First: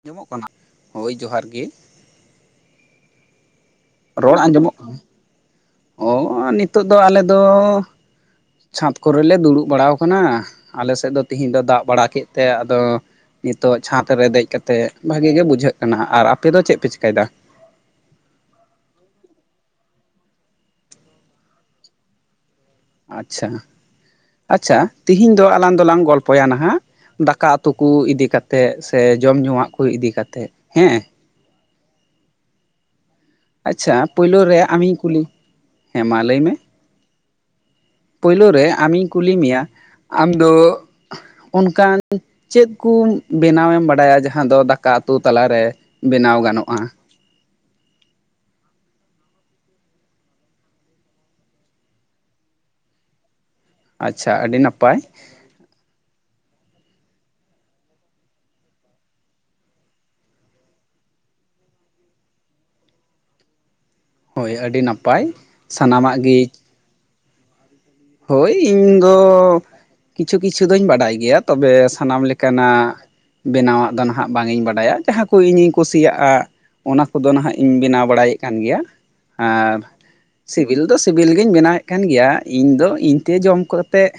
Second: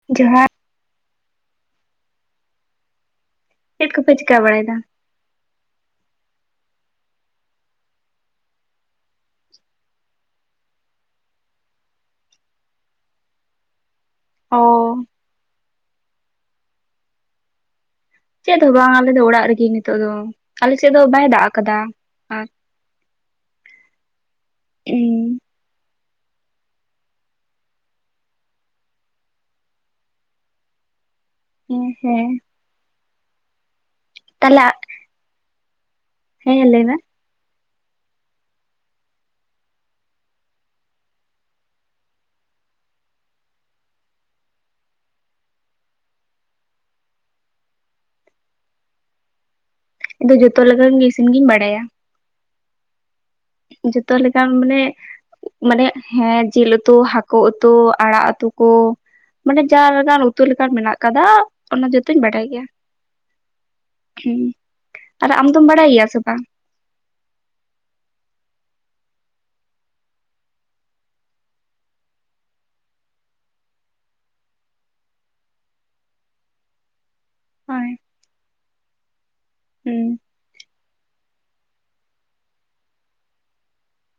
ᱟᱸᱡᱚᱢᱚᱜ ᱠᱟᱱᱟ? ᱡᱚᱦᱟᱨ ᱦᱳᱭ ᱡᱚᱦᱟᱨ ᱜᱤ ᱾ ᱪᱮᱫ ᱠᱚᱯᱮ ᱪᱤᱠᱟᱹ ᱵᱟᱲᱟᱭ ᱫᱟ? ᱚᱻ ᱱᱤᱛᱳᱜ ᱫᱚ ᱟᱞᱮ ᱫᱚ ᱪᱷᱟᱸᱫᱽ ᱠᱚᱨᱮ ᱞᱮ ᱫᱩᱲᱩᱵ ᱵᱟᱲᱟᱣ ᱠᱟᱱᱟ ᱾ ᱟᱞᱮ ᱥᱮᱫ ᱫᱚ ᱛᱤᱦᱤᱧ ᱫᱚ ᱫᱟᱜ ᱵᱟᱲᱟ ᱠᱮᱫ ᱛᱮ ᱟᱫᱚ ᱼᱼ ᱱᱤᱛᱚᱜ ᱪᱷᱟᱸᱫᱽ ᱨᱮ ᱫᱮᱡ ᱚ ᱠᱟᱛᱮ ᱵᱷᱟᱜᱤ ᱜᱮ ᱵᱩᱡᱷᱟᱹᱜ ᱠᱟᱱᱟ ᱾ ᱟᱨ ᱟᱯᱮ ᱫᱚ ᱪᱮᱫ ᱯᱮ ᱪᱤᱠᱟᱹᱭ ᱫᱟ? ᱪᱮᱫ ᱦᱚᱸ ᱵᱟᱝ, ᱟᱞᱮ ᱫᱚ ᱚᱲᱟᱜ ᱨᱮᱜᱮ ᱱᱤᱛᱚᱜ ᱫᱚ ᱾ ᱟᱞᱮ ᱥᱮᱫ ᱫᱚ ᱵᱟᱭ ᱫᱟᱜ ᱠᱟᱫᱟ, ᱟᱨ ᱼᱼ ᱟᱪᱪᱷᱟ, ᱟᱪᱪᱷᱟ ᱛᱤᱦᱤᱧ ᱦᱮᱸ ᱫᱚ ᱟᱞᱟᱝ ᱫᱚ ᱞᱟᱝ ᱜᱚᱞᱯᱚᱭᱟ ᱱᱟᱦᱟᱜ ᱼᱼ ᱫᱟᱠᱟ ᱩᱛᱩ ᱠᱚ ᱤᱫᱤ ᱠᱟᱛᱮᱜ ᱥᱮ ᱡᱚᱢ ᱧᱩᱣᱟᱜ ᱠᱚ ᱤᱫᱤ ᱠᱟᱛᱮᱜ ᱦᱮᱸ ᱾ ᱦᱮᱸ ᱦᱮᱸ ᱾ ᱟᱪᱪᱷᱟ ᱯᱳᱭᱞᱳ ᱨᱮ ᱛᱟᱦᱞᱮ ᱟᱢᱤᱧ ᱠᱩᱞᱤ, ᱦᱮᱸ ᱢᱟ ᱞᱟᱹᱭᱢᱮ ᱾ ᱦᱮᱸ ᱞᱟᱹᱭ ᱢᱮ ᱯᱳᱭᱞᱳ ᱨᱮ ᱟᱢᱤᱧ ᱠᱩᱞᱤ ᱢᱮᱭᱟ, ᱟᱢ ᱫᱚ ᱚᱱᱠᱟᱱ ᱼᱼ ᱪᱮᱫ ᱠᱚ ᱵᱮᱱᱟᱣ ᱮᱢ ᱵᱟᱰᱟᱭᱟ ᱡᱟᱦᱟᱸ ᱫᱚ ᱫᱟᱠᱟ ᱩᱛᱩ ᱛᱟᱞᱟᱨᱮ ᱵᱮᱱᱟᱣ ᱜᱟᱱᱚᱜᱼᱟ? ᱤᱧ ᱫᱚ ᱡᱚᱛᱚ ᱞᱮᱠᱟᱱ ᱜᱮ ᱤᱥᱤᱱ ᱜᱤᱧ ᱵᱟᱰᱟᱭᱟ ᱾ ᱡᱚᱛᱚ ᱟᱪᱪᱷᱟ ᱞᱮᱠᱟᱱ ᱟᱹᱰᱤ ᱢᱟᱱᱮ ᱱᱟᱯᱟᱭ ᱼᱼ ᱢᱟᱱᱮ ᱦᱮᱸ ᱡᱤᱞ ᱩᱛᱩ, ᱦᱟᱹᱠᱳ ᱩᱛᱩ, ᱟᱲᱟᱜ ᱩᱛᱩ ᱠᱚ ᱼᱼ ᱢᱟᱱᱮ ᱡᱟ [unintelligible] ᱩᱛᱩ ᱞᱮᱠᱟᱱ ᱢᱮᱱᱟᱜ ᱠᱟᱫᱟ ᱾ ᱚᱱᱟ ᱡᱚᱛᱚᱧ ᱵᱟᱰᱟᱭ ᱜᱮᱭᱟ ᱾ ᱦᱳᱭ ᱟᱹᱰᱤ ᱱᱟᱯᱟᱭ, ᱜᱮᱭᱟ ᱥᱟᱱᱟᱢᱟᱜ ᱥᱮ ᱜᱤᱼᱼ ᱵᱟᱝ ᱦᱳᱭ ᱤᱧ ᱫᱚᱻ ᱠᱤᱪᱷᱩ ᱠᱤᱪᱷᱩ ᱫᱚᱧ ᱵᱟᱰᱟᱭ ᱜᱮᱭᱟ ᱾ ᱛᱚᱵᱮ ᱥᱟᱱᱟᱢ ᱞᱮᱠᱟᱱᱟᱜ ᱼᱼ ᱵᱮᱱᱟᱣᱟᱜ ᱫᱚ ᱱᱟᱦᱟᱜ ᱵᱟᱝ ᱤᱧ ᱵᱟᱰᱟᱭᱟ ᱾ ᱡᱟᱦᱟᱸ ᱠᱚ ᱤᱧᱤᱧ ᱠᱩᱥᱤᱭᱟᱜᱼᱟ ᱚᱱᱟ ᱠᱚᱫᱚ ᱱᱟᱦᱟᱜ ᱼᱼ ᱤᱧ ᱦᱳᱭ ᱵᱮᱱᱟᱣ ᱵᱟᱲᱟᱭᱮᱫ ᱠᱟᱱ ᱜᱮᱭᱟ ᱟᱨ ᱦᱩᱸ ᱥᱤᱵᱤᱞ ᱫᱚ ᱥᱤᱵ- ᱵᱤᱞ ᱜᱤᱧ ᱵᱮᱱᱟᱣᱮᱫ ᱠᱟᱱ ᱜᱮᱭᱟ ᱤᱧ ᱫᱚ ᱤᱧᱛᱮ ᱡᱚᱢ ᱠᱚᱛᱮᱜ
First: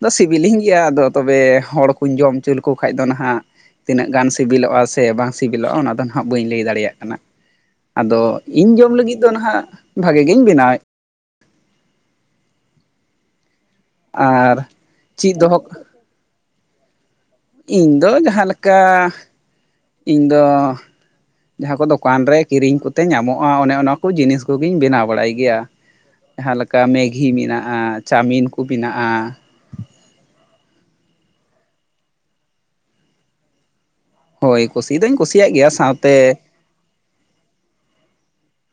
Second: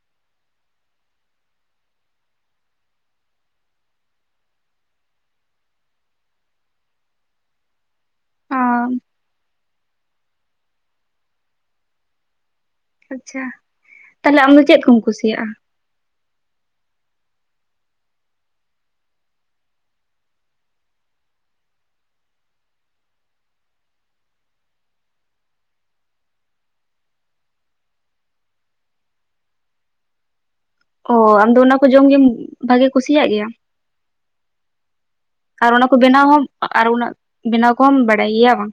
ᱫᱚ ᱥᱤᱵᱤᱞᱤᱧ ᱜᱮᱭᱟ ᱟᱫᱚ ᱛᱚᱵᱮ ᱦᱚᱲ ᱠᱩᱸᱧ ᱡᱚᱢ ᱦᱚᱪᱚ ᱞᱮᱠᱚ ᱠᱷᱟᱡ ᱫᱚ ᱱᱷᱟᱜ ᱛᱤᱱᱟᱹᱜ ᱜᱟᱱ ᱥᱤᱵᱤᱞᱚᱜᱼᱟ ᱥᱮ ᱵᱟᱝ ᱥᱤᱵᱤᱞᱚᱜᱼᱟ, ᱚᱱᱟ ᱫᱚ ᱱᱟᱦᱟᱜ ᱵᱟᱹᱧ ᱞᱟᱹᱭ ᱫᱟᱲᱮᱭᱟᱜ ᱠᱟᱱᱟ? ᱟᱫᱚ! ᱚ ᱤᱧ ᱡᱚᱢ ᱞᱟᱹᱜᱤᱫ ᱫᱚ ᱱᱟᱦᱟᱜ ᱵᱷᱟᱜᱮ ᱜᱤᱧ ᱵᱮᱱᱟᱣᱮᱫ᱾ ᱟᱪᱪᱷᱟ! ᱛᱟᱦᱚᱞᱮ ᱟᱢ ᱫᱚ ᱟᱨ ᱪᱮᱫ ᱠᱚᱢ ᱪᱮᱫ ᱠᱩᱥᱤᱭᱟᱜᱼᱟ? ᱫᱚᱦᱚ ᱤᱧᱫᱚ ᱡᱟᱦᱟᱸᱞᱮᱠᱟᱻᱤᱧᱫᱚ ᱡᱟᱦᱟᱸ ᱠᱚ ᱫᱚᱠᱟᱱ ᱨᱮ ᱠᱤᱨᱤᱧ ᱠᱚᱛᱮ ᱧᱟᱢᱚᱜᱼᱟ ᱚᱱᱮ ᱚᱱᱟ ᱠᱚ ᱡᱤᱱᱤᱥ ᱠᱚᱜᱤᱧ ᱵᱮᱱᱟᱣ ᱵᱟᱲᱟᱭ ᱜᱮᱭᱟ᱾ ᱡᱟᱦᱟᱸᱞᱮᱠᱟ ᱢᱮᱜᱷᱤ ᱢᱮᱱᱟᱜᱼᱟ, ᱪᱟᱢᱤᱱ ᱠᱚ ᱵᱮᱱᱟᱜᱼᱟ, ᱚ ᱚᱢᱫᱚ ᱚᱱᱟ ᱠᱚ ᱡᱚᱢ ᱜᱮᱢ ᱵᱷᱟᱜᱤ ᱠᱩᱥᱤᱭᱟᱜ ᱜᱮᱭᱟᱢ? ᱦᱳᱭ! ᱠᱩᱥᱤ ᱫᱚᱧ ᱠᱩᱥᱤᱭᱟᱜ ᱜᱮᱭᱟ ᱟᱨ ᱚᱱᱟ ᱠᱚ ᱥᱟᱶᱛᱮ [unintelligible] ᱟᱨ ᱩᱱᱟᱹᱜ ᱵᱮᱱᱟᱣ ᱠᱚᱦᱚᱢ ᱵᱟᱰᱟᱭ ᱜᱮᱭᱟ ᱵᱟᱝ?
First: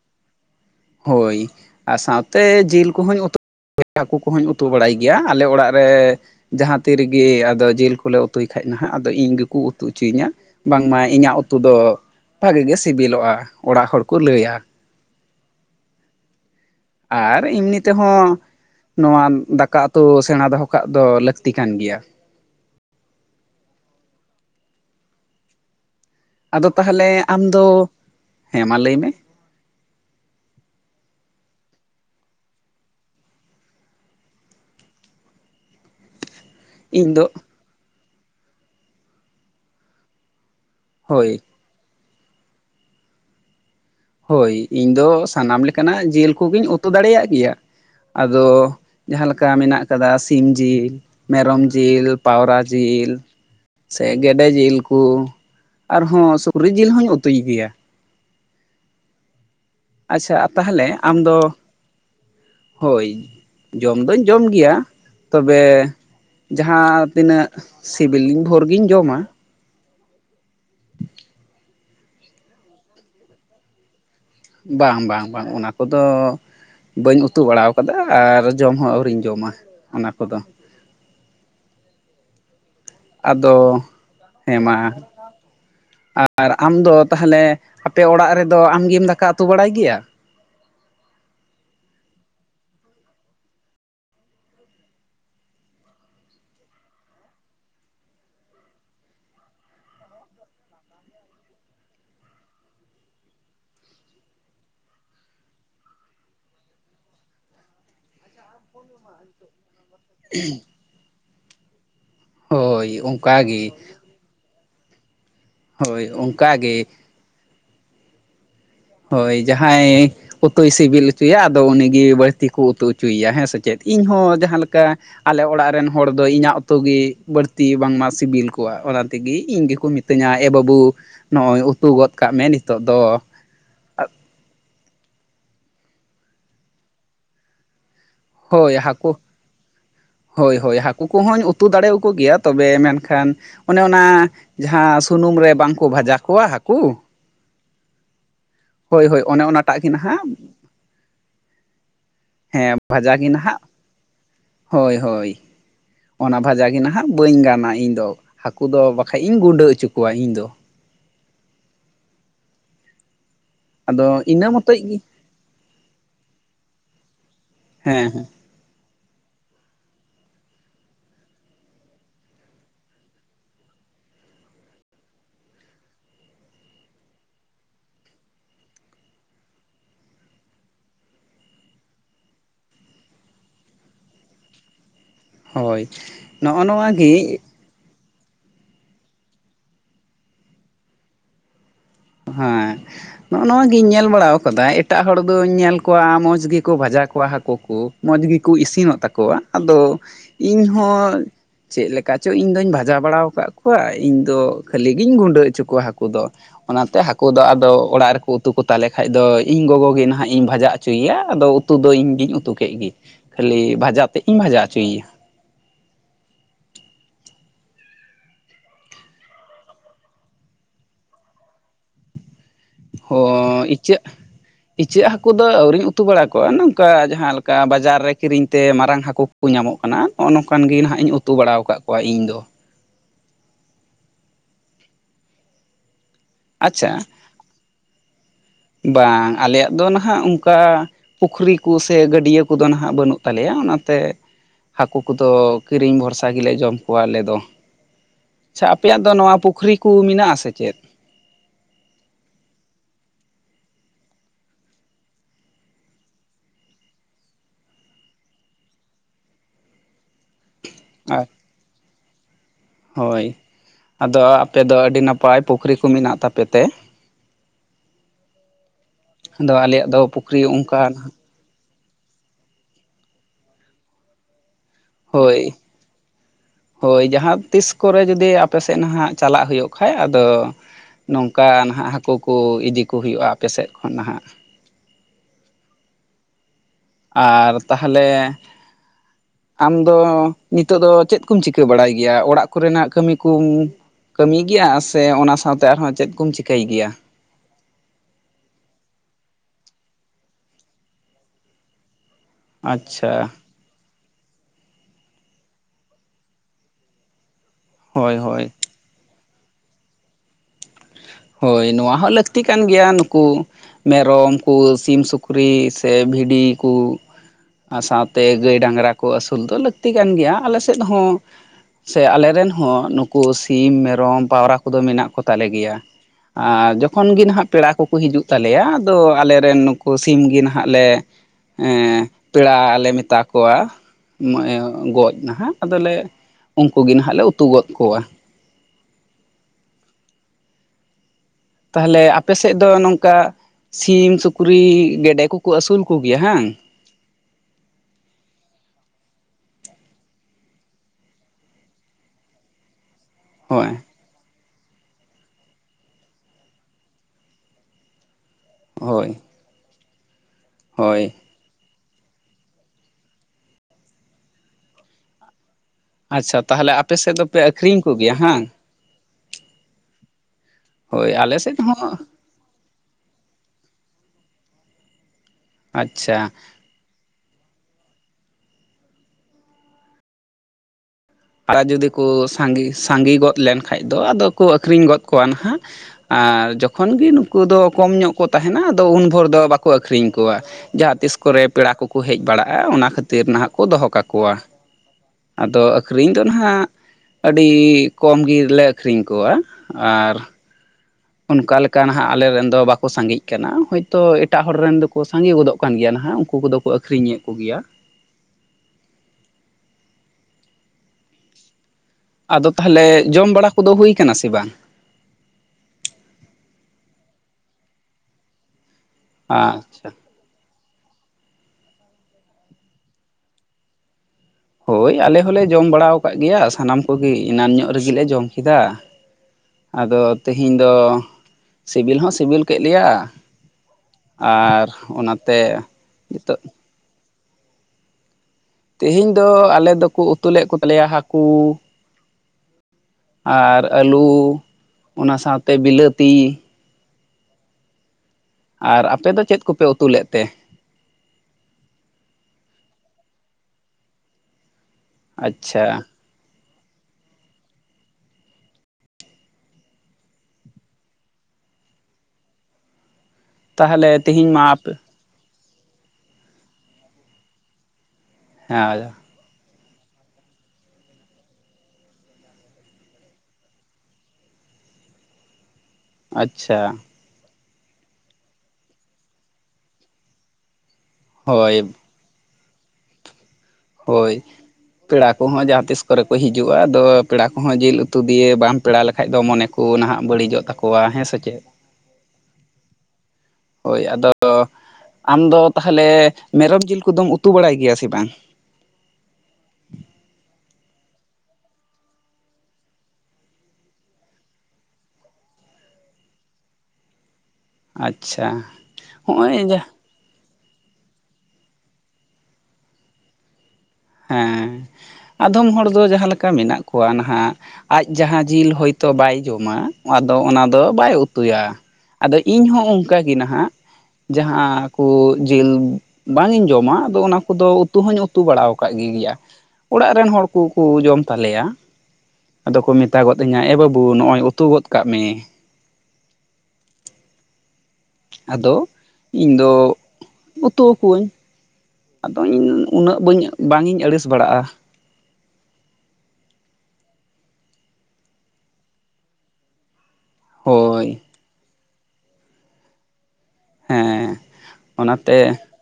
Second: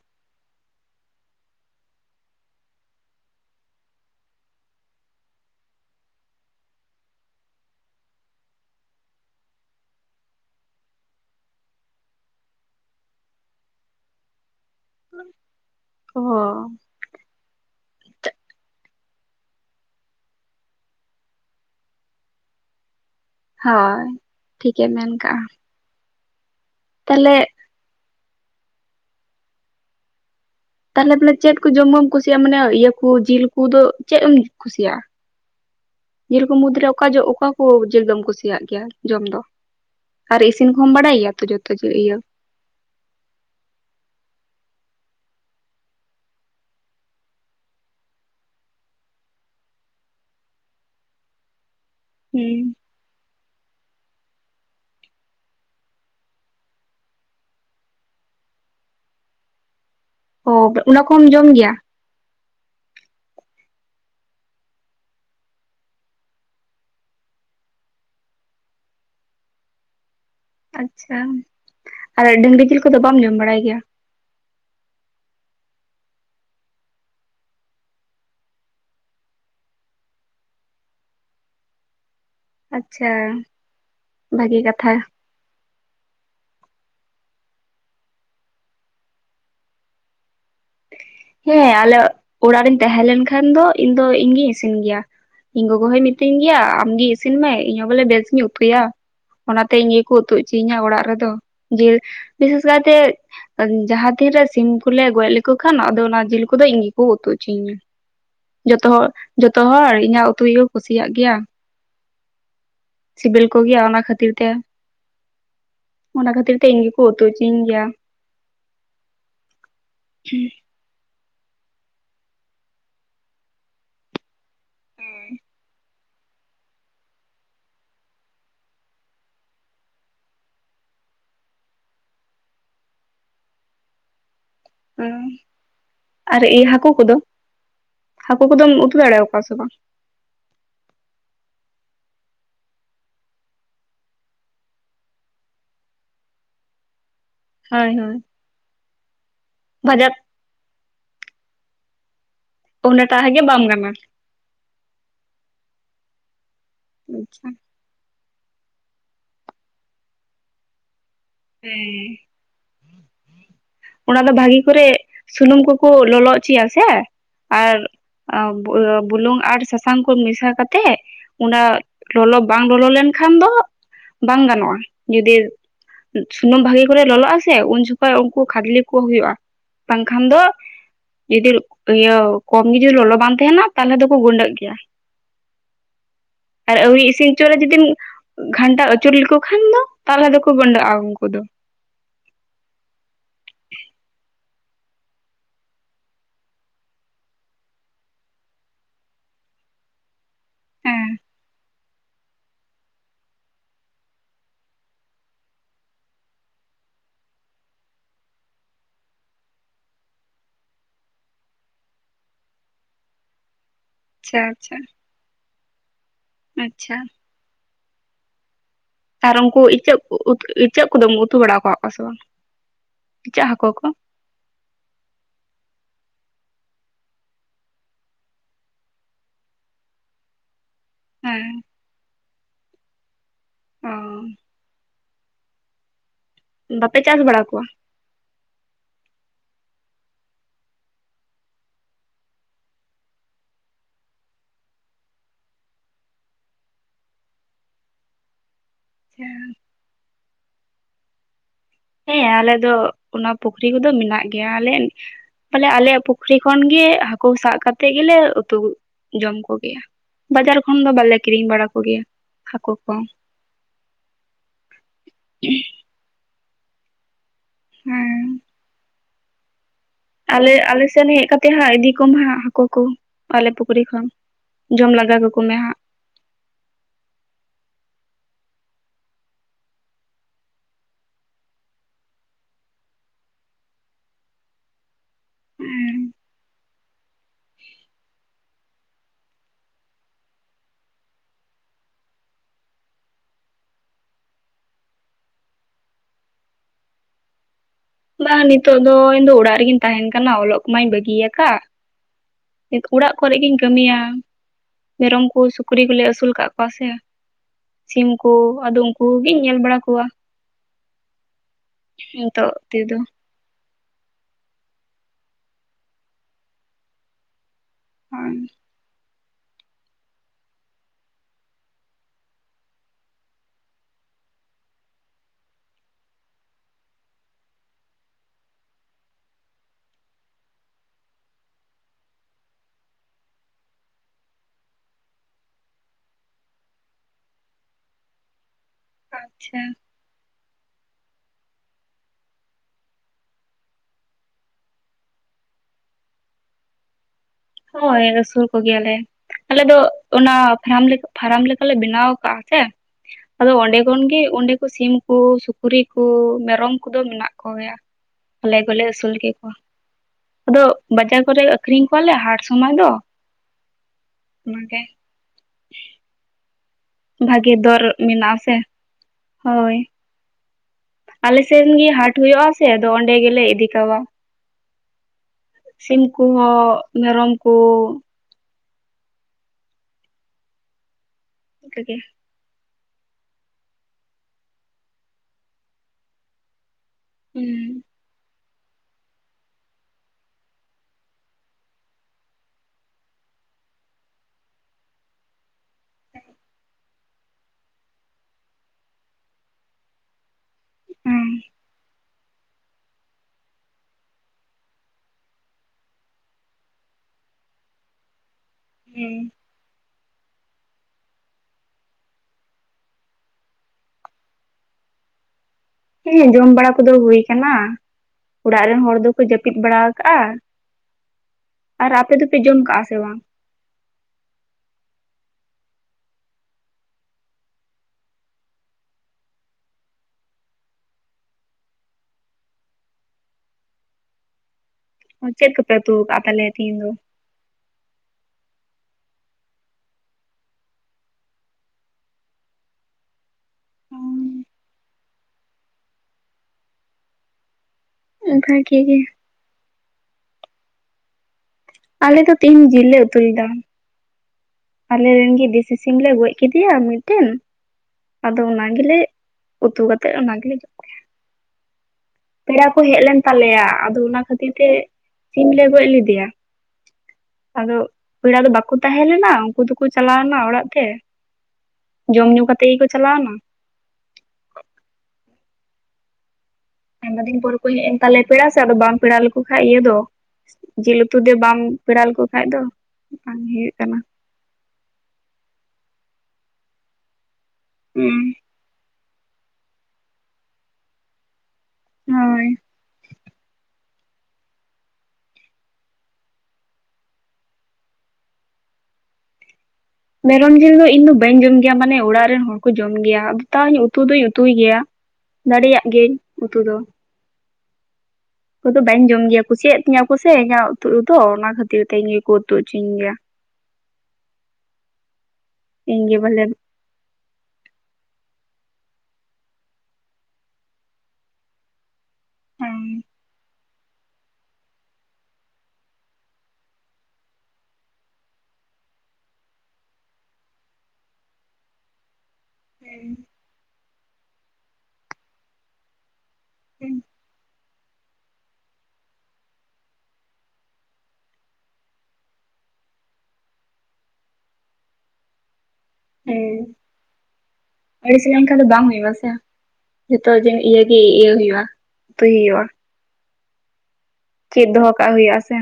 ᱦᱳᱭ ᱟᱨ ᱥᱟᱶᱛᱮ ᱡᱤᱞ ᱠᱚᱦᱩᱧ ᱩᱛᱩ- [unintelligible] ᱦᱟᱹᱠᱩ ᱠᱚᱦᱚᱸᱧ ᱩᱛᱩ ᱵᱟᱲᱟᱭ ᱜᱮᱭᱟ, ᱟᱞᱮ ᱚᱲᱟᱜ ᱨᱮ ᱡᱟᱦᱟᱸ ᱛᱤ ᱨᱮᱜᱮ ᱟᱫᱚ ᱡᱤᱞ ᱠᱚᱞᱮ ᱩᱛᱩᱭ ᱠᱷᱟᱡ ᱱᱟᱦᱟᱜ ᱟᱫᱚ ᱤᱧ ᱜᱮᱠᱚ ᱩᱛᱩ ᱚᱪᱚᱭᱤᱧᱟ, ᱵᱟᱝ ᱢᱟ ᱤᱧᱟᱹᱜ ᱩᱛᱩ ᱫᱚ ᱵᱷᱟᱜᱤ ᱜᱮ ᱥᱤᱵᱤᱞᱚᱜᱼᱟ, ᱚᱲᱟᱜ ᱦᱚᱲ ᱠᱚ ᱞᱟᱹᱭᱟ, ᱚᱦᱚ! ᱟᱨ ᱤᱢᱱᱤ ᱛᱮᱦᱚᱸ ᱱᱚᱣᱟ ᱫᱟᱠᱟ ᱩᱛᱩ ᱥᱮᱬᱟ ᱫᱚᱦᱚ ᱠᱟᱜ ᱫᱚ ᱞᱟᱹᱠᱛᱤ ᱠᱟᱱ ᱜᱮᱭᱟ᱾ ᱦᱳᱭ! ᱴᱷᱤᱠᱮᱢ ᱢᱮᱱ ᱠᱟᱜᱼᱟ᱾ ᱟᱫᱚ ᱛᱟᱦᱮᱞᱮ ᱛᱟᱦᱞᱮ ᱟᱢ ᱫᱚ, ᱦᱮᱸ ᱢᱟ ᱞᱟᱹᱭ ᱢᱮ? ᱛᱟᱦᱮᱞᱮ ᱵᱚᱞᱮ ᱪᱮᱫ ᱠᱚ ᱡᱚᱢ ᱵᱟᱢ ᱠᱩᱥᱤᱭᱟᱜᱼᱟ, ᱢᱟᱱᱮ ᱤᱭᱟᱹᱠᱩ ᱡᱤᱞ ᱠᱩ ᱫᱚ ᱪᱮᱫ ᱮᱢ ᱠᱩᱥᱤᱭᱟᱜᱼᱟ? ᱡᱮᱞ ᱠᱚ ᱢᱩᱫᱽᱨᱮ ᱚᱠᱟ ᱤᱧ ᱡᱚ ᱫᱚ ᱚᱠᱟ ᱠᱚ ᱡᱤᱞ ᱫᱚᱢ ᱠᱩᱥᱤᱭᱟᱜ ᱜᱮᱭᱟ ᱡᱚᱢ ᱫᱚ? ᱟᱨ ᱤᱥᱤᱱ ᱠᱚᱦᱚᱸᱢ ᱵᱟᱲᱟᱭ ᱜᱮᱭᱟ ᱦᱳᱭ ᱛᱚ ᱡᱚᱛᱚ ᱡᱤ ᱤᱭᱟᱹ? ᱦᱳᱭ ᱤᱧ ᱫᱚ ᱥᱟᱱᱟᱢ ᱞᱮᱠᱟᱱᱟᱜ ᱡᱤᱞ ᱠᱚᱜᱤᱧ ᱩᱛᱩ ᱫᱟᱲᱮᱭᱟᱜ ᱜᱮᱭᱟ᱾ ᱟᱫᱚ ᱡᱟᱦᱟᱸᱞᱮᱠᱟ ᱢᱮᱱᱟᱜ ᱟᱠᱟᱫᱟ ᱥᱤᱢ ᱡᱤᱞ, ᱢᱮᱨᱚᱝ ᱡᱤᱞ ᱯᱟᱣᱨᱟ ᱦᱩᱸ ᱡᱤᱞ, ᱥᱮ ᱜᱮᱰᱮ ᱡᱤᱞ ᱠᱩ, ᱟᱨᱦᱚᱸ ᱥᱩᱠᱨᱤ ᱡᱤᱞ ᱦᱚᱧ ᱩᱛᱩᱭ ᱜᱮᱭᱟ᱾ ᱟᱪᱪᱷᱟ! ᱟ ᱚ ᱛᱟᱦᱮᱞᱮ ᱚᱱᱟ ᱟᱢ ᱠᱚᱦᱚᱢ ᱫᱚ ᱡᱚᱢ ᱜᱮᱭᱟ? ᱦᱳᱭ ᱡᱚᱢ ᱫᱩᱧ ᱡᱚᱢ ᱜᱮᱭᱟ, ᱛᱚᱵᱮ ᱡᱟᱦᱟᱸ ᱛᱤᱱᱟᱹᱜ ᱥᱤᱵᱤᱞᱤᱧ ᱵᱷᱩᱨ ᱜᱤᱧ ᱡᱚᱢᱟ, ᱟᱪᱪᱷᱟ! ᱟᱨᱟᱜ ᱰᱟᱺᱜᱽᱨᱤ ᱡᱤᱞ ᱠᱚᱫᱚ ᱵᱟᱢ ᱡᱚᱢ ᱵᱟᱲᱟᱭ ᱜᱮᱭᱟ? ᱵᱟᱝ ᱵᱟᱝ ᱵᱟᱝ ᱚᱱᱟ ᱠᱚᱫᱚ ᱵᱟᱹᱧ ᱩᱛᱩ ᱵᱟᱲᱟᱣᱟᱠᱟᱫᱟ ᱟᱨ ᱡᱚᱢ ᱦᱚᱸ ᱟᱹᱣᱨᱤᱧ ᱡᱚᱢᱟ, ᱚᱱᱟ ᱠᱚᱫᱚ᱾ ᱟᱪᱪᱷᱟ ᱟᱫᱚ, ᱵᱷᱟᱜᱮ ᱦᱮᱸ ᱢᱟ ᱠᱟᱛᱷᱟ ᱟᱫ- ᱟᱨ ᱟᱢᱫᱚ ᱛᱟᱦᱮᱞᱮ ᱟᱯᱮ ᱚᱲᱟᱜ ᱨᱮᱫᱚ ᱟᱢᱜᱮᱢ ᱫᱟᱠᱟ ᱩᱛᱩ ᱵᱟᱲᱟᱭ ᱜᱮᱭᱟ? ᱦᱮᱸ ᱟᱞᱮᱜ ᱚᱲᱟᱜ ᱨᱤᱧ ᱛᱟᱦᱮᱸ ᱞᱮᱱᱠᱷᱟᱱ ᱫᱚ ᱤᱧ ᱫᱚ ᱤᱧ ᱜᱤᱧ ᱤᱥᱤᱱ ᱜᱮᱭᱟ᱾ ᱤᱧ ᱜᱚᱜᱚ ᱦᱚᱭ ᱢᱤᱛᱟᱹᱧ ᱜᱮᱭᱟ ᱟᱢᱜᱮ ᱤᱥᱤᱱ ᱢᱮ, ᱤᱧ ᱦᱚᱸ ᱵᱚᱞᱮ ᱵᱮᱥ ᱤᱧ ᱩᱛᱩᱭᱟ? ᱚᱱᱟᱛᱮ ᱤᱧ ᱜᱮᱠᱚ ᱩᱛᱩ ᱚᱪᱚᱸᱧᱟ ᱚᱲᱟᱜ ᱨᱮᱫᱚ, ᱡᱤᱞ ᱵᱤᱥᱮᱥ ᱠᱟᱛᱮᱫ ᱟᱸᱫ ᱡᱟᱦᱟᱸ ᱛᱤᱱ ᱨᱮ ᱥᱤᱢ ᱠᱚ ᱞᱮ ᱜᱚᱡ ᱞᱮᱠᱚ ᱠᱷᱟᱱ ᱟᱫᱚ ᱚᱱᱟ ᱡᱤᱞ ᱠᱚᱫᱚ ᱤᱧ ᱜᱮᱠᱚ ᱩᱛᱩ ᱚᱪᱚᱸᱧᱟ᱾ ᱡᱚᱛᱚ ᱦᱚ, ᱡᱚᱛᱚ ᱦᱚᱲ ᱤᱧᱟᱹᱜ ᱩᱛᱩ ᱜᱮᱠᱚ ᱠᱩᱥᱤᱭᱟᱜ ᱜᱮᱭᱟ᱾ ᱦᱳᱭᱚᱜ, ᱥᱤᱵᱤᱞ ᱠᱚᱜᱮᱭᱟ ᱚᱱᱟ ᱠᱷᱟᱹᱛᱤᱨ ᱛᱮ ᱦᱳᱭ ᱚᱱᱟ ᱠᱷᱟᱹᱛᱤᱨ ᱛᱮ ᱤᱧ ᱚᱱᱠᱟᱜᱮ ᱜᱮᱠᱚ ᱩᱛᱩ ᱚᱪᱚᱧ ᱜᱮᱭᱟ᱾ ᱦᱳᱭ! ᱡᱟᱦᱟᱸᱭ ᱩᱛᱩᱭ ᱥᱤᱵᱤᱞ ᱪᱚᱭᱟ ᱟᱫᱚ ᱩᱱᱤᱜᱮ ᱵᱟᱹᱲᱛᱤ ᱠᱚ ᱩᱛᱩ ᱚᱪᱚᱭᱮᱭᱟ, ᱦᱮᱸ ᱥᱮ ᱪᱮᱫ? ᱤᱧᱦᱚᱸ ᱡᱟᱦᱟᱸ ᱞᱮᱠᱟ ᱟᱞᱮ ᱚᱲᱟᱜ ᱨᱮᱱ ᱦᱚᱲ ᱫᱚ ᱤᱧᱟᱹᱜ ᱩᱛᱩ ᱜᱮ ᱵᱟᱹᱲᱛᱤ ᱵᱟᱝ ᱢᱟ ᱥᱤᱵᱤᱞ ᱠᱚᱣᱟ, ᱚᱱᱟ ᱛᱮᱜᱤ ᱤᱧ ᱜᱮᱠᱚ ᱢᱤᱛᱟᱹᱧᱟ ᱮᱻᱵᱟᱹᱵᱩ ᱱᱚᱜᱼᱚᱭ ᱩᱛᱩ ᱜᱚᱫ ᱠᱟᱜ ᱢᱮ ᱱᱤᱛᱚᱜ ᱫᱚ᱾ ᱟᱫ- ᱦᱩᱸ ᱟᱨ ᱤᱭᱟᱹ ᱦᱟᱠᱩ ᱠᱚᱫᱚ? ᱦᱟᱹᱠᱩ ᱠᱚᱫᱚᱢ ᱦᱳᱭ ᱩᱛᱩ ᱦᱟᱠᱩ ᱼᱼ ᱫᱟᱲᱮᱭᱟᱠᱚᱣᱟ ᱥᱮ ᱵᱟᱝ ᱦᱳᱭ ᱦᱳᱭ ᱦᱟᱹᱠᱩ ᱠᱚᱦᱚᱸᱧ ᱩᱛᱩ ᱫᱟᱲᱮᱣ ᱟᱠᱚ ᱜᱮᱭᱟ ᱛᱚᱵᱮ ᱢᱮᱱᱠᱷᱟᱱᱼᱼ ᱚᱱᱮ ᱚᱱᱟ ᱡᱟᱦᱟᱸ ᱥᱩᱱᱩᱢ ᱨᱮ ᱵᱟᱝᱠᱚ ᱵᱷᱟᱡᱟ ᱠᱚᱣᱟ ᱦᱟᱹᱠᱩᱼᱼ ᱦᱳᱭ ᱦᱳᱭ ᱾ ᱦᱳᱭ ᱦᱳᱭ ᱚᱱᱮ ᱚᱱᱟᱴᱟᱜ ᱜᱮ ᱱᱟᱦᱟᱜᱼᱼ ᱦᱮᱸ ᱵᱷᱟᱡᱟ ᱚᱱᱟᱴᱟᱜ ᱜᱮ ᱱᱟᱦᱟᱜᱼᱼ ᱵᱟᱢ ᱜᱟᱱᱟ ᱦᱳᱭ ᱦᱳᱭ, ᱚᱱᱟ ᱵᱷᱟᱡᱟ ᱜᱮ ᱱᱟᱦᱟᱜ ᱵᱟᱹᱧ ᱟᱪᱪᱷᱟ ᱜᱟᱱᱟ ᱤᱧ ᱫᱚ᱾ ᱦᱟᱹᱠᱩ ᱫᱚ ᱵᱟᱠᱷᱟᱡ ᱤᱧ ᱜᱩᱸᱰᱟᱹ ᱚᱪᱚ ᱠᱚᱣᱟ ᱤᱧ ᱫᱚ᱾ ᱦᱮᱸ᱾ ᱟᱫᱚ ᱚᱱᱟ ᱫᱚ ᱤᱱᱟᱹ ᱵᱷᱟᱹᱜᱤ ᱢᱚᱛᱚᱡ ᱠᱚᱨᱮ ᱜᱮ ᱥᱩᱱᱩᱢ ᱠᱚᱠᱚ ᱞᱚᱞᱚ ᱚᱪᱚᱭᱟ ᱥᱮ ᱟᱨᱼᱼ ᱦᱮᱸ ᱵᱩᱞᱩᱝ ᱟᱨ ᱥᱟᱥᱟᱝ ᱠᱚ ᱢᱮᱥᱟ ᱠᱟᱛᱮᱜᱼᱼ ᱚᱱᱟ ᱞᱚᱞᱚ ᱵᱟᱝ ᱞᱚᱞᱚ ᱞᱮᱱᱠᱷᱟᱱ ᱫᱚ ᱵᱟᱝ ᱜᱟᱱᱚᱜᱼᱟ ᱾ ᱡᱩᱫᱤᱼᱼ ᱥᱩᱱᱩᱢ ᱵᱷᱟᱹᱜᱤ ᱠᱚᱨᱮ ᱞᱚᱞᱚᱜᱼᱟ ᱥᱮ ᱩᱱ ᱡᱚᱠᱷᱚᱡᱼᱼ ᱩᱱᱠᱩ ᱠᱷᱟᱫᱽᱞᱮ ᱠᱚ ᱦᱩᱭᱩᱜᱼᱟ, ᱵᱟᱝ ᱠᱷᱟᱱ ᱫᱚᱼᱼ ᱡᱩᱫᱤ ᱤᱭᱟᱹ ᱠᱚᱢ ᱜᱮ ᱡᱩᱫᱤ ᱞᱚᱞᱚ ᱵᱟᱝ ᱛᱟᱦᱮᱱᱟ, ᱛᱟᱦᱚᱞᱮ ᱫᱚ ᱠᱚ ᱜᱩᱸᱰᱟᱹᱜ ᱜᱮᱭᱟ᱾ ᱦᱚᱭ ᱱᱚᱜᱼᱚ‌ ᱱᱚᱣᱟ ᱜᱤᱼᱼ [unintelligible] ᱫᱤᱱ ᱜᱷᱟᱱᱴᱟ ᱟᱹᱪᱩᱨ ᱞᱮ ᱠᱚ ᱠᱷᱟᱱ ᱫᱚ ᱛᱟᱦᱚᱞᱮ ᱫᱚ ᱠᱚ ᱜᱩᱰᱟᱹᱜᱼᱟ ᱩᱱᱠᱩ ᱫᱚ᱾ ᱦᱮᱸ᱾ ᱱᱚᱜᱼᱚ ᱱᱚᱣᱟ ᱜᱤᱧ ᱧᱮᱞ ᱵᱟᱲᱟᱣ ᱠᱟᱫᱟ ᱮᱴᱟᱜ ᱦᱚᱲ ᱫᱚᱧ ᱧᱮᱞ ᱠᱚᱣᱟ ᱢᱚᱡᱽ ᱜᱮᱠᱚ ᱵᱷᱟᱡᱟ ᱠᱚᱣᱟ ᱦᱟᱹᱠᱩ ᱠᱩ᱾ ᱢᱚᱡᱽ ᱜᱮᱠᱚ ᱤᱥᱤᱱᱚᱜ ᱛᱟᱠᱚᱣᱟ ᱟᱫᱚ ᱤᱧ ᱦᱚᱸᱼᱼ ᱦᱮᱸ ᱪᱮᱫ ᱞᱮᱠᱟ ᱪᱚ ᱤᱧ ᱫᱩᱧ ᱵᱷᱟᱡᱟ ᱵᱟᱲᱟᱣ ᱟᱠᱟᱜ ᱠᱚᱣᱟ ᱤᱧ ᱫᱚ ᱠᱷᱟᱹᱞᱤ ᱜᱤᱧ ᱜᱩᱸᱰᱟᱹ ᱚᱪᱚ ᱠᱚᱣᱟ ᱦᱟᱹᱠᱩ ᱫᱚ᱾ ᱚᱱᱟ ᱛᱮ ᱦᱟᱹᱠᱩ ᱫᱚ ᱟᱫᱚ ᱚᱲᱟᱜ ᱨᱮ ᱠᱚ ᱩᱛᱩ ᱠᱚ ᱛᱟᱞᱮ ᱠᱷᱟᱱ ᱫᱚ ᱤᱧ ᱜᱚᱜᱚ ᱜᱮ ᱱᱟᱦᱟᱜ ᱤᱧ ᱵᱷᱟᱡᱟ ᱚᱪᱚ ᱮᱭᱟ ᱟᱫᱚᱼᱼ ᱩᱛᱩ ᱫᱚ ᱤᱧ ᱜᱤᱧ ᱩᱛᱩ ᱠᱮᱫ ᱜᱮ ᱠᱷᱟᱹᱞᱤ ᱵᱷᱟᱡᱟ ᱛᱮᱫ ᱤᱧ ᱟᱪᱪᱷᱟ ᱵᱷᱟᱡᱟ ᱟᱪᱪᱷᱟ ᱚᱪᱚ ᱮᱭᱟ᱾ ᱟᱪᱪᱷᱟ᱾ ᱟᱨ ᱩᱱᱠᱩ ᱤᱪᱟᱹᱜ ᱠᱩ ᱤᱪᱟᱹᱜ ᱠᱩᱫᱩᱢ ᱩᱛᱩ ᱵᱟᱲᱟ ᱟᱠᱟᱫ ᱠᱚᱣᱟ ᱥᱮ ᱵᱟᱝ? ᱤᱪᱟᱹᱜ ᱦᱚᱸ ᱦᱟᱹᱠᱳ ᱠᱚ ᱤᱪᱟᱹᱜᱼᱼ ᱤᱪᱟᱹᱜ ᱦᱟᱹᱠᱩ ᱫᱚ ᱟᱹᱣᱨᱤᱧ ᱩᱛᱩ ᱵᱟᱲᱟ ᱠᱚᱣᱟ, ᱱᱚᱝᱠᱟ ᱡᱟᱦᱟᱸ ᱞᱮᱠᱟ ᱵᱟᱡᱟᱨ ᱨᱮ ᱠᱤᱨᱤᱧ ᱛᱮ ᱢᱟᱨᱟᱝ ᱦᱟᱹᱠᱩᱼᱼ ᱠᱚ ᱧᱟᱢᱚᱜ ᱠᱟᱱᱟ ᱱᱚᱜᱼᱚ ᱱᱚᱝᱠᱟᱱ ᱜᱮ ᱱᱟᱦᱟᱜ ᱤᱧ ᱩᱛᱩ ᱵᱟᱲᱟ ᱦᱮᱸ ᱟᱠᱟᱜ ᱠᱚᱣᱟ ᱤᱧ ᱫᱚ᱾ ᱚᱻ ᱟᱪᱪᱷᱟ ᱵᱟᱯᱮ ᱪᱟᱥ ᱵᱟᱲᱟ ᱠᱚᱣᱟ? ᱵᱟᱝ ᱟᱞᱮᱭᱟᱜ ᱫᱚ ᱱᱟᱦᱟᱜ ᱚᱱᱠᱟ ᱯᱩᱠᱷᱨᱤ ᱠᱚ ᱥᱮ ᱜᱟᱹᱰᱤᱭᱟᱹ ᱠᱚ ᱫᱚ ᱱᱟᱦᱟᱜ ᱵᱟᱹᱱᱩᱜ ᱛᱟᱞᱮᱭᱟ, ᱚᱱᱟ ᱛᱮ ᱦᱟᱹᱠᱩ ᱠᱚ ᱫᱚ ᱠᱤᱨᱤᱧ ᱵᱷᱚᱨᱥᱟ ᱜᱮᱞᱮ ᱡᱚᱢ ᱠᱚᱣᱟ ᱟᱞᱮ ᱫᱚ᱾ ᱟᱪᱪᱷᱟ, ᱟᱯᱮᱭᱟᱜ ᱫᱚ ᱱᱚᱣᱟ ᱯᱩᱠᱷᱨᱤ ᱠᱚ ᱢᱮᱱᱟᱜᱼᱟ ᱥᱮ ᱪᱮᱫ? ᱦᱮᱸ ᱟᱞᱮ ᱫᱚ ᱚᱱᱟ ᱯᱩᱠᱷᱨᱤ ᱠᱚ ᱫᱚ ᱢᱮᱱᱟᱜ ᱜᱮᱭᱟ, ᱟᱞᱮ ᱵᱚᱞᱮ ᱟᱞᱮᱭᱟᱜ ᱯᱩᱠᱷᱨᱤ ᱠᱷᱚᱱ ᱜᱮ ᱦᱟᱹᱠᱩ ᱥᱟᱵ ᱠᱟᱛᱮᱜ ᱜᱮ ᱞᱮ ᱩᱛᱩ ᱡᱚᱢ ᱠᱚ ᱜᱮᱭᱟ᱾ ᱵᱟᱡᱟᱨ ᱠᱷᱚᱱ ᱫᱚ ᱵᱟᱞᱮ ᱟᱨ ᱠᱤᱨᱤᱧ ᱵᱟᱲᱟ ᱠᱚ ᱜᱮᱭᱟ ᱦᱟᱹᱠᱳ ᱠᱚ᱾ ᱦᱳᱭ ᱟᱫᱚ ᱟᱯᱮ ᱫᱚ ᱟᱹᱰᱤ ᱱᱟᱯᱟᱭ ᱯᱩᱠᱷᱨᱤ ᱠᱚ ᱢᱮᱱᱟᱜ ᱛᱟᱯᱮ ᱛᱮ᱾ ᱦᱩᱸ᱾ ᱟᱫᱚ ᱟᱞᱮᱭᱟᱜ ᱫᱚᱼᱼ ᱟᱞᱮ ᱟᱞᱮ ᱥᱮᱱ ᱦᱮᱡ ᱠᱟᱛᱮᱼᱼ ᱛᱮ ᱦᱟᱸᱜ ᱤᱫᱤ ᱠᱚᱢ ᱦᱟᱸᱜ ᱦᱟᱹᱠᱩ ᱠᱚ, ᱟᱞᱮ ᱯᱩᱠᱷᱨᱤ ᱠᱷᱚᱱ, ᱡᱚᱢ ᱞᱟᱜᱟ ᱠᱟᱠᱚ ᱦᱳᱭ ᱢᱮ ᱦᱟᱸᱜ᱾ ᱦᱳᱭ, ᱡᱟᱦᱟᱸ ᱛᱤᱥ ᱠᱚ ᱨᱮ ᱡᱩᱫᱤ ᱟᱯᱮ ᱥᱮᱫ ᱱᱟᱦᱟᱜ ᱪᱟᱞᱟᱜ ᱦᱩᱭᱩᱜ ᱠᱷᱟᱡ ᱟᱫᱚᱼᱼ ᱱᱚᱝᱠᱟ ᱱᱟᱦᱟᱜ ᱦᱟᱹᱠᱳ ᱠᱚ ᱤᱫᱤ ᱠᱚ ᱦᱩᱭᱩᱜᱼᱟ ᱟᱯᱮ ᱥᱮᱫ ᱠᱷᱚᱱ ᱱᱟᱦᱟᱜ᱾ ᱟᱨ ᱛᱟᱦᱚᱞᱮᱼᱼ ᱟᱢ ᱫᱚ ᱱᱤᱛᱚᱜ ᱫᱚ ᱪᱮᱫ ᱠᱚᱢ ᱪᱤᱠᱟᱹ ᱵᱟᱲᱟᱭ ᱜᱮᱭᱟ ᱚᱲᱟᱜ ᱠᱚᱨᱮ ᱱᱟᱜ ᱠᱟᱹᱢᱤ ᱠᱩ? ᱠᱟᱹᱢᱤ ᱜᱮᱭᱟ ᱥᱮ ᱚᱱᱟ ᱥᱟᱶᱛᱮ ᱟᱨᱦᱚᱸ ᱪᱮᱫ ᱠᱚᱢ ᱪᱤᱠᱟᱹᱭ ᱜᱮᱭᱟ? ᱵᱟᱝ ᱱᱤᱛᱚᱜ ᱫᱚ ᱤᱧ ᱫᱚ ᱚᱲᱟᱜ ᱨᱮᱜᱤᱧ ᱛᱟᱦᱮᱱ ᱠᱟᱱᱟ, ᱚᱞᱚᱜ ᱠᱚᱢᱟᱹᱧ ᱵᱟᱹᱜᱤ ᱟᱠᱟᱜ᱾ ᱟᱪᱪᱷᱟ ᱚᱲᱟᱜ ᱠᱚᱨᱮ ᱜᱤᱧ ᱠᱟᱹᱢᱤᱭᱟ, ᱢᱮᱨᱚᱢ ᱠᱚ ᱥᱩᱠᱨᱤ ᱠᱚ ᱞᱮ ᱟᱹᱥᱩᱞ ᱠᱟᱜ ᱠᱚᱣᱟ ᱥᱮ᱾ ᱥᱤᱢ ᱦᱳᱭ ᱠᱩ ᱦᱳᱭ ᱟᱫᱚ ᱩᱱᱠᱩ ᱠᱩ ᱜᱤᱧ ᱧᱮᱞ ᱵᱟᱲᱟ ᱠᱚᱣᱟ᱾ ᱦᱚᱭ ᱱᱚᱣᱟ ᱦᱚᱸ ᱞᱟᱹᱠᱛᱤ ᱱᱤᱛᱚᱜ ᱠᱟᱱ ᱜᱮᱭᱟ ᱛᱮᱫᱚ ᱱᱩᱠᱩ ᱢᱮᱨᱚᱢ ᱠᱚ ᱥᱤᱢ ᱥᱩᱠᱨᱤ ᱥᱮ ᱵᱷᱤᱰᱤ ᱠᱩ ᱟᱨ ᱥᱟᱶᱛᱮ ᱜᱟᱹᱭ ᱰᱟᱝᱨᱟ ᱠᱚ ᱟᱹᱥᱩᱞ ᱫᱚ ᱞᱟᱹᱠᱛᱤ ᱠᱟᱱ ᱜᱮᱭᱟ ᱟᱞᱮ ᱥᱮᱫ ᱦᱚᱸ ᱥᱮ ᱟᱞᱮ ᱨᱮᱱ ᱦᱚᱸ ᱱᱩᱠᱩ ᱥᱤᱢ ᱢᱮᱨᱚᱢ ᱯᱟᱣᱨᱟ ᱠᱚ ᱫᱚ ᱢᱮᱱᱟᱜ ᱠᱚ ᱛᱟᱞᱮ ᱜᱮᱭᱟ᱾ [inaudible] ᱟᱻ ᱡᱚᱠᱷᱚᱱ ᱜᱮ ᱱᱟᱦᱟᱜ ᱯᱮᱲᱟ ᱠᱚ ᱠᱚ ᱦᱤᱡᱩᱜ ᱛᱟᱞᱮᱭᱟ ᱟᱫᱚ ᱟᱞᱮ ᱨᱮᱱ ᱱᱩᱠᱩ ᱥᱤᱢ ᱜᱮ ᱱᱟᱦᱟᱜ ᱞᱮ ᱦᱮᱸ ᱯᱮᱲᱟ ᱞᱮ ᱢᱮᱛᱟ ᱠᱚᱣᱟ᱾ ᱜᱚᱡ ᱱᱟᱦᱟᱜ ᱟᱫᱚ ᱞᱮ ᱩᱱᱠᱩ ᱜᱮ ᱱᱟᱦᱟᱜ ᱞᱮ ᱩᱛᱩ ᱜᱚᱫ ᱠᱚᱣᱟ᱾ ᱟᱪᱪᱷᱟ᱾ ᱛᱟᱦᱚᱞᱮ ᱟᱯᱮ ᱥᱮᱫ ᱫᱚ ᱱᱚᱝᱠᱟ ᱥᱤᱢ ᱥᱩᱠᱨᱤ ᱜᱮᱰᱮ ᱠᱚ ᱠᱚ ᱟᱹᱥᱩᱞ ᱠᱚ ᱜᱮᱭᱟ ᱦᱟᱝ? ᱦᱚᱭ ᱟᱹᱥᱩᱞ ᱠᱚ ᱜᱮᱭᱟ ᱞᱮ᱾ ᱟᱞᱮ ᱫᱚ ᱚᱱᱟ ᱯᱷᱟᱨᱟᱢ ᱞᱮᱠᱟ ᱯᱷᱟᱨᱟᱢ ᱞᱮᱠᱟ ᱞᱮ ᱵᱮᱱᱟᱣ ᱟᱠᱟᱜᱼᱟ ᱥᱮ᱾ ᱟᱫᱚ ᱦᱳᱭ ᱚᱸᱰᱮ ᱠᱷᱚᱱ ᱜᱮ ᱚᱸᱰᱮ ᱠᱚ ᱥᱤᱢ ᱠᱚ ᱥᱩᱠᱨᱤ ᱠᱚ ᱢᱮᱨᱚᱢ ᱠᱚ ᱫᱚ ᱢᱮᱱᱟᱜ ᱠᱚ ᱜᱮᱭᱟ᱾ ᱟᱞᱮ ᱜᱮ ᱞᱮ ᱦᱳᱭ ᱟᱹᱥᱩᱞ ᱠᱮ ᱠᱚᱣᱟ ᱟᱫᱚ ᱦᱳᱭ ᱵᱟᱡᱟᱨ ᱠᱚ ᱨᱮ ᱟᱹᱠᱷᱨᱤᱧ ᱠᱚᱣᱟ ᱞᱮ ᱦᱟᱴ ᱥᱚᱢᱚᱭ ᱫᱚ ᱚᱱᱟ ᱜᱮ᱾ ᱟᱪᱷᱟ ᱛᱟᱦᱞᱮ ᱟᱯᱮ ᱥᱮᱫ ᱫᱚ ᱯᱮ ᱵᱷᱟᱜᱮ ᱟᱹᱠᱷᱨᱤᱧ ᱫᱚᱨ ᱠᱚ ᱜᱮᱭᱟ ᱢᱮᱱᱟᱜ ᱵᱟᱝ? ᱟᱥᱮ ᱦᱳᱭ ᱟᱞᱮ ᱥᱮᱱ ᱜᱮ ᱦᱟᱴ ᱦᱩᱭᱩᱜ-ᱟ᱾ ᱥᱮ ᱟᱫᱚ ᱚᱱᱰᱮ ᱜᱮ ᱞᱮ ᱤᱫᱤ ᱠᱚᱣᱟ᱾ ᱥᱤᱢ ᱟᱪᱪᱷᱟ ᱠᱩ ᱦᱚᱸ ᱢᱮᱨᱚᱢ ᱠᱚ᱾ ᱟᱨ ᱡᱩᱫᱤ ᱚᱱᱠᱟᱜᱮ ᱠᱚ ᱥᱟᱸᱜᱤ ᱥᱟᱸᱜᱤ ᱜᱚᱫ ᱞᱮᱱ ᱠᱷᱟᱱᱡ ᱫᱚ ᱟᱫᱚ ᱠᱚ ᱟᱹᱠᱷᱨᱤᱧ ᱜᱚᱫ ᱠᱚᱣᱟ ᱱᱟᱦᱟᱜ ᱟᱨ ᱡᱚ ᱠᱷᱚᱱ ᱛᱚ ᱠᱷᱚᱱ ᱜᱮ ᱱᱩᱠᱩ ᱫᱚ ᱦᱩᱸ ᱠᱚᱢ ᱧᱚᱜ ᱠᱚ ᱛᱟᱦᱮ ᱱᱟ ᱟᱫᱚ ᱩᱱ ᱵᱷᱳᱨ ᱫᱚ ᱵᱟᱠᱚ ᱟᱹᱠᱷᱨᱤᱧ ᱠᱚᱣᱟ᱾ ᱡᱟᱦᱟᱸ ᱛᱤᱥ ᱠᱚ ᱨᱮ ᱯᱮᱲᱟ ᱠᱚ ᱠᱚ ᱦᱮᱡ ᱵᱟᱲᱟᱜ-ᱟ ᱚᱱᱟ ᱠᱷᱟᱹᱛᱤᱨ ᱱᱟᱦᱟᱜ ᱠᱚ ᱫᱚ ᱦᱚ ᱠᱟ ᱠᱚᱣᱟ᱾ ᱟᱫᱚ ᱟᱹᱠᱷᱨᱤᱧ ᱫᱚ ᱱᱟᱦᱟᱜ ᱟᱹᱰᱤ ᱠᱚᱢ ᱜᱮ ᱞᱮ ᱟᱹᱠᱷᱨᱤᱧ ᱠᱚᱣᱟ ᱟᱨ ᱦᱩᱸ ᱚᱱᱠᱟ ᱞᱮᱠᱟ ᱱᱟᱦᱟᱜ ᱟᱞᱮ ᱨᱮᱱ ᱫᱚ ᱵᱟ ᱠᱚ ᱥᱟᱸᱜᱮᱜ ᱠᱟᱱᱟ ᱦᱚᱳᱭ ᱛᱳ ᱮᱴᱟᱜ ᱦᱚᱲ ᱨᱮᱱ ᱫᱚ ᱠᱚ ᱥᱟᱸᱜᱮ ᱜᱚᱫᱚᱜ ᱠᱟᱱ ᱜᱮᱭᱟ ᱱᱟᱦᱟᱜ ᱩᱱᱠᱩ ᱠᱚ ᱫᱚ ᱠᱚ ᱟᱹᱠᱷᱨᱤᱧ ᱮᱫ ᱠᱚ ᱜᱮᱭᱟ᱾ ᱦᱮᱸ᱾ ᱟᱫᱚ ᱛᱟᱦᱚ ᱞᱮ ᱡᱚᱢ ᱵᱟᱲᱟ ᱠᱚ ᱫᱚ ᱦᱩᱭ ᱠᱟᱱᱟ ᱥᱮ ᱵᱟᱝ? ᱦᱮᱸ ᱡᱚᱢ ᱵᱟᱲᱟ ᱠᱚ ᱫᱚ ᱦᱩᱭ ᱟᱠᱟᱱᱟ ᱚᱲᱟᱜ ᱨᱮᱱ ᱦᱚᱲ ᱫᱚ ᱠᱚ ᱡᱟᱹᱯᱤᱫ ᱵᱟᱲᱟ ᱟᱪᱪᱷᱟ ᱟᱠᱟᱜ-ᱟ᱾ ᱟᱨ ᱟᱯᱮ ᱫᱚ ᱯᱮ ᱡᱚᱢ ᱠᱟᱜ-ᱟ ᱥᱮ ᱵᱟᱝ? ᱦᱳᱭ ᱟᱞᱮ ᱦᱚᱸ ᱞᱮ ᱡᱚᱢ ᱵᱟᱲᱟ ᱟᱠᱜ ᱜᱮᱭᱟ ᱥᱟᱱᱟᱢ ᱠᱚᱜᱮ ᱮᱱᱟᱱ ᱧᱚᱜ ᱨᱮᱜᱮᱞᱮ ᱡᱚᱢ ᱠᱮᱫᱟ᱾ ᱟᱫᱚ ᱛᱮᱦᱤᱧ ᱫᱚ ᱥᱤᱵᱤᱞ ᱦᱚᱸ ᱥᱤᱵᱤᱞ ᱠᱮᱫ ᱞᱮᱭᱟ᱾ ᱟᱨ ᱚᱱᱟ ᱛᱮ ᱱᱤᱛᱳᱜ ᱛᱮᱦᱤᱧ ᱫᱚ? ᱛᱮᱦᱮᱧ ᱫᱚ ᱟᱞᱮ ᱫᱚ ᱠᱩ ᱩᱛᱩ ᱞᱮᱫ ᱠᱩ ᱛᱟᱞᱮᱭᱟ ᱦᱟᱹᱠᱩ᱾ ᱟᱨ ᱟᱹᱞᱩ ᱚᱱᱟ ᱥᱟᱶᱛᱮ ᱵᱤᱞᱟᱹᱛᱤ᱾ ᱵᱷᱟᱜᱮ ᱟᱨ ᱜᱮ ᱟᱯᱮ ᱫᱚ ᱪᱮᱫ ᱠᱚ ᱯᱮ ᱩᱛᱩ ᱞᱮᱫ ᱛᱮ? ᱟᱞᱮ ᱫᱚ ᱛᱮᱦᱤᱧ ᱡᱤᱞ ᱞᱮ ᱩᱛᱩᱭ ᱮᱫᱟ᱾ ᱟᱞᱮ ᱨᱮᱱ ᱜᱮ ᱟᱪᱪᱷᱟ ᱫᱮᱥᱤ ᱥᱤᱢ ᱞᱮ ᱜᱚᱡ ᱠᱮᱫᱮ ᱭᱟ ᱢᱤᱫ ᱴᱮᱱ ᱟᱫᱚ ᱚᱱᱟ ᱜᱮ ᱞᱮ ᱩᱛᱩ ᱠᱟᱛᱮᱜ ᱚᱱᱟ ᱜᱮ ᱞᱮ ᱡᱚᱢ ᱠᱮᱫᱟ᱾ ᱯᱮᱲᱟ ᱠᱚ ᱦᱮᱡ ᱞᱮᱱ ᱛᱟᱞᱮ ᱭᱟ ᱛᱟᱦᱚᱞᱮ ᱟᱫᱚ ᱚᱱᱟ ᱛᱮᱦᱮᱧ ᱢᱟ ᱠᱷᱟᱹᱛᱤᱨ ᱛᱮ ᱟᱯᱮ ᱥᱤᱢ ᱞᱮ ᱜᱚᱡ ᱞᱮᱫᱮ ᱭᱟ ᱟᱫᱚ ᱯᱮᱲᱟ ᱫᱚ ᱵᱟᱠᱚ ᱦᱮᱸ ᱛᱟᱦᱮᱸ ᱞᱮᱱᱟ [unintelligible] ᱫᱚ ᱠᱚ ᱪᱟᱞᱟᱣ ᱮᱱᱟ ᱚᱲᱟᱜ ᱛᱮ ᱡᱚᱢ ᱧᱩ ᱠᱟᱛᱮᱜ ᱜᱮ ᱠᱚ ᱪᱟᱞᱟ, ᱣ ᱮᱱᱟ᱾ ᱟᱪᱪᱷᱟ᱾ ᱟᱭᱢᱟ ᱫᱤᱱ ᱯᱚᱨ ᱠᱚ ᱦᱮᱢ ᱛᱟᱞᱮ ᱭᱟ ᱯᱮᱲᱟ ᱥᱮ ᱟᱫᱚ ᱵᱟᱢ ᱯᱮᱲᱟ ᱞᱮ ᱠᱚ ᱠᱷᱟᱱ ᱤᱭᱟᱹ ᱫᱚ ᱡᱤᱞ ᱩᱛᱩ ᱫᱚ ᱦᱳᱭ ᱵᱟᱢ ᱯᱮᱲᱟ ᱞᱮ ᱠᱚ ᱠᱷᱟᱡ ᱫᱚ ᱵᱟᱝ ᱦᱩᱭᱩᱜ ᱠᱟᱱᱟ ᱦᱳᱭ ᱯᱮᱲᱟ ᱠᱚ ᱦᱚᱸ ᱡᱟᱦᱟᱸ ᱛᱤᱥ ᱠᱚ ᱨᱮ ᱠᱚ ᱦᱤᱡᱩ-ᱜᱟ ᱟᱫᱚ ᱯᱮᱲᱟ ᱠᱚ ᱦᱚᱸ ᱡᱤᱞ ᱩᱛᱩ ᱦᱩᱸ ᱫᱤᱭᱮ ᱵᱟᱢ ᱯᱮᱲᱟ ᱞᱮᱠᱷᱟᱡ ᱫᱚ ᱢᱚᱱᱮ ᱠᱚ ᱱᱟᱦᱟᱜ ᱵᱟᱹᱲᱤ ᱡᱚᱜ ᱛᱟᱠᱚᱣᱟ ᱦᱮᱸ ᱥᱮ ᱪᱮᱫ? ᱦᱳᱭ᱾ ᱦᱳᱭ ᱟᱫᱚ ᱟᱢᱫᱚ ᱛᱟᱦᱚᱞᱮ ᱢᱮᱨᱚᱢ ᱡᱤᱞ ᱠᱚ ᱫᱚᱢ ᱩᱛᱩ ᱵᱟᱲᱟᱭ ᱜᱮᱭᱟ ᱥᱮ ᱵᱟᱝ? ᱢᱮᱨᱚᱢ ᱡᱤᱞ ᱫᱚ ᱤᱧ ᱫᱚ ᱵᱟᱹᱧ ᱡᱚᱢ ᱜᱮᱭᱟ ᱢᱟᱱᱮ ᱚᱲᱟᱜ ᱨᱮᱱ ᱦᱚᱲ ᱠᱚ ᱡᱚᱢ ᱜᱮᱭᱟ ᱟᱫᱚ ᱛᱟᱣᱦᱩᱧ ᱩᱛᱩ ᱫᱚᱧ ᱩᱛᱩᱭ ᱜᱮᱭᱟ᱾ ᱫᱟᱲᱮ ᱭᱟᱜ ᱜᱤᱭᱟᱹᱧ ᱩᱛᱩ ᱫᱚ᱾ ᱟᱪᱷᱟ᱾ ᱩᱛᱩ ᱫᱚ ᱵᱟᱹᱧ ᱡᱚᱢ ᱜᱮᱭᱟ ᱠᱩᱥᱤ ᱭᱟᱜ ᱛᱤᱧᱟᱹ ᱠᱚ ᱥᱮ ᱤᱧᱟᱹᱜ ᱩᱛᱩ ᱫᱚ ᱚᱱᱟ ᱠᱷᱟᱹᱛᱤᱨ ᱛᱮ ᱤᱧ ᱜᱮ ᱠᱚ ᱩᱛᱩ ᱦᱚᱪᱚᱧ ᱜᱮᱭᱟ᱾ ᱦᱮᱸ ᱟᱫᱚᱢ ᱦᱚᱲ ᱫᱚ ᱤᱧ ᱡᱟᱦᱟᱸ ᱜᱮ ᱞᱮᱠᱟ ᱵᱚᱞᱮ ᱦᱮᱸ ᱢᱮᱱᱟᱜ ᱠᱚᱣᱟ ᱱᱟᱦᱟᱜ᱾ ᱟᱡ ᱡᱟᱦᱟᱸ ᱡᱤᱞ ᱦᱚᱭ ᱛᱳ ᱵᱟᱭ ᱡᱚᱢᱟ ᱟᱫᱚ ᱚᱱᱟ ᱫᱚ ᱵᱟᱭ ᱩᱛᱩᱭᱟ᱾ ᱟᱫᱚ ᱤᱧ ᱦᱚᱸ ᱚᱱᱠᱟ ᱜᱮ ᱱᱟᱦᱟᱜ᱾ ᱡᱟᱦᱟᱸ ᱠᱚ ᱡᱤᱞ ᱵᱟᱝ ᱤᱧ ᱡᱚᱢᱟ ᱟᱫᱚ ᱚᱱᱟ ᱠᱫ ᱫᱚ ᱩᱛᱩ ᱦᱚᱧ ᱩᱛᱩ ᱵᱟᱲᱟᱣ ᱠᱟᱜ ᱜᱮ ᱜᱮᱭᱟ ᱚᱲᱟᱜ ᱨᱮᱱ ᱦᱚᱲ ᱠᱚ ᱠᱚ ᱡᱚᱢ ᱛᱟᱞᱮ ᱭᱟ᱾ ᱟᱫᱚ ᱠᱚ ᱢᱮᱛᱟ ᱜᱚᱫᱤᱧᱟᱹ ᱮ ᱵᱟᱹᱵᱩ ᱱᱚᱜ-ᱚᱭ ᱩᱛᱩ ᱜᱚᱫ ᱠᱟᱜ ᱢᱮ᱾ ᱦᱮᱸ᱾ ᱟᱫᱚ ᱤᱧ ᱫᱚ ᱩᱛᱩ ᱟᱠᱚᱣᱟᱹᱧ᱾ ᱟᱫᱚ ᱤᱧ ᱩᱱᱟᱹᱜ ᱵᱟᱹᱧ ᱵᱟᱝ ᱤᱧ ᱟᱹᱲᱤᱥ ᱵᱟᱲᱟᱜᱼᱟ᱾ ᱦᱮᱸ ᱟᱹᱲᱤᱥ ᱞᱮᱱᱠᱷᱟᱱ ᱫᱚ ᱵᱟᱝ ᱦᱩᱭᱩᱜᱼᱟ ᱥᱮ᱾ ᱡᱷᱚᱛᱚ ᱡᱤᱱ ᱤᱭᱟᱹ ᱦᱳᱭ ᱜᱮ ᱤᱭᱟᱹ ᱦᱩᱭᱩᱜᱼᱟ ᱩᱛᱩᱭ ᱦᱩᱭᱩᱜᱼᱟ᱾ ᱦᱮᱸ ᱪᱮᱫ ᱫᱚᱦᱚ ᱚᱱᱟ ᱠᱟᱜ ᱛᱮ ᱦᱩᱭᱩᱜᱼᱟ ᱥᱮ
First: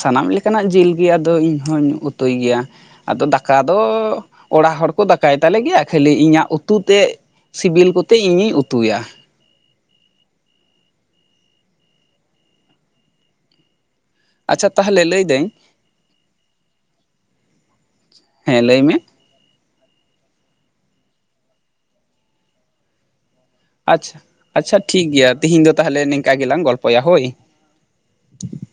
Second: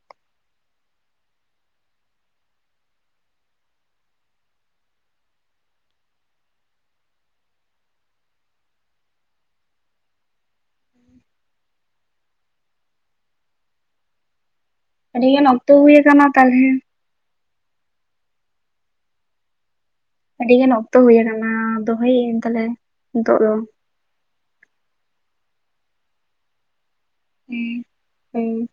ᱥᱟᱱᱟᱢ ᱞᱮᱠᱟᱱᱟᱜ ᱡᱤᱞ ᱜᱮ ᱟᱫᱚ ᱤᱧᱦᱚᱧ ᱩᱛᱩᱭ ᱜᱮᱭᱟ᱾ ᱟᱫᱚ ᱫᱟᱠᱟ ᱫᱚ ᱚᱲᱟᱜ ᱦᱚᱲ ᱠᱚ ᱫᱟᱠᱟᱭ ᱛᱟᱞᱮᱜ ᱜᱮᱭᱟ ᱠᱷᱟᱹᱞᱤ ᱤᱧᱟᱹᱜ ᱩᱛᱩ ᱛᱮᱜ ᱥᱤᱵᱤᱞ ᱠᱚᱛᱮ ᱤᱧᱤᱧ ᱩᱛᱩᱭᱟ᱾ ᱟᱪᱪᱷᱟ ᱛᱟᱦᱞᱮ ᱟᱹᱰᱤᱜᱟᱱ ᱚᱠᱛᱚ ᱦᱩᱭ ᱟᱠᱟᱱᱟ ᱛᱟᱦᱚᱞᱮ ᱦᱮᱸ ᱞᱟᱹᱭ ᱢᱮ᱾ ᱟᱹᱰᱤ ᱜᱟᱱ ᱚᱠᱛᱚ ᱦᱩᱭ ᱟᱠᱟᱱᱟ ᱫᱚᱦᱚᱭᱟᱹᱧ ᱛᱟᱦᱞᱮ ᱱᱤᱛᱚᱜ ᱫᱚ᱾ ᱟᱪᱪᱷᱟ ᱟᱪᱪᱷᱟ ᱴᱷᱤᱠ ᱜᱮᱭᱟ ᱛᱤᱦᱤᱧ ᱫᱚ ᱛᱟᱦᱚᱞᱮ ᱱᱮᱝᱠᱟ ᱜᱮᱞᱟᱝ ᱜᱚᱞᱯᱚᱭᱟ ᱦᱳᱭ᱾ ᱦᱮᱸ ᱦᱳᱭ᱾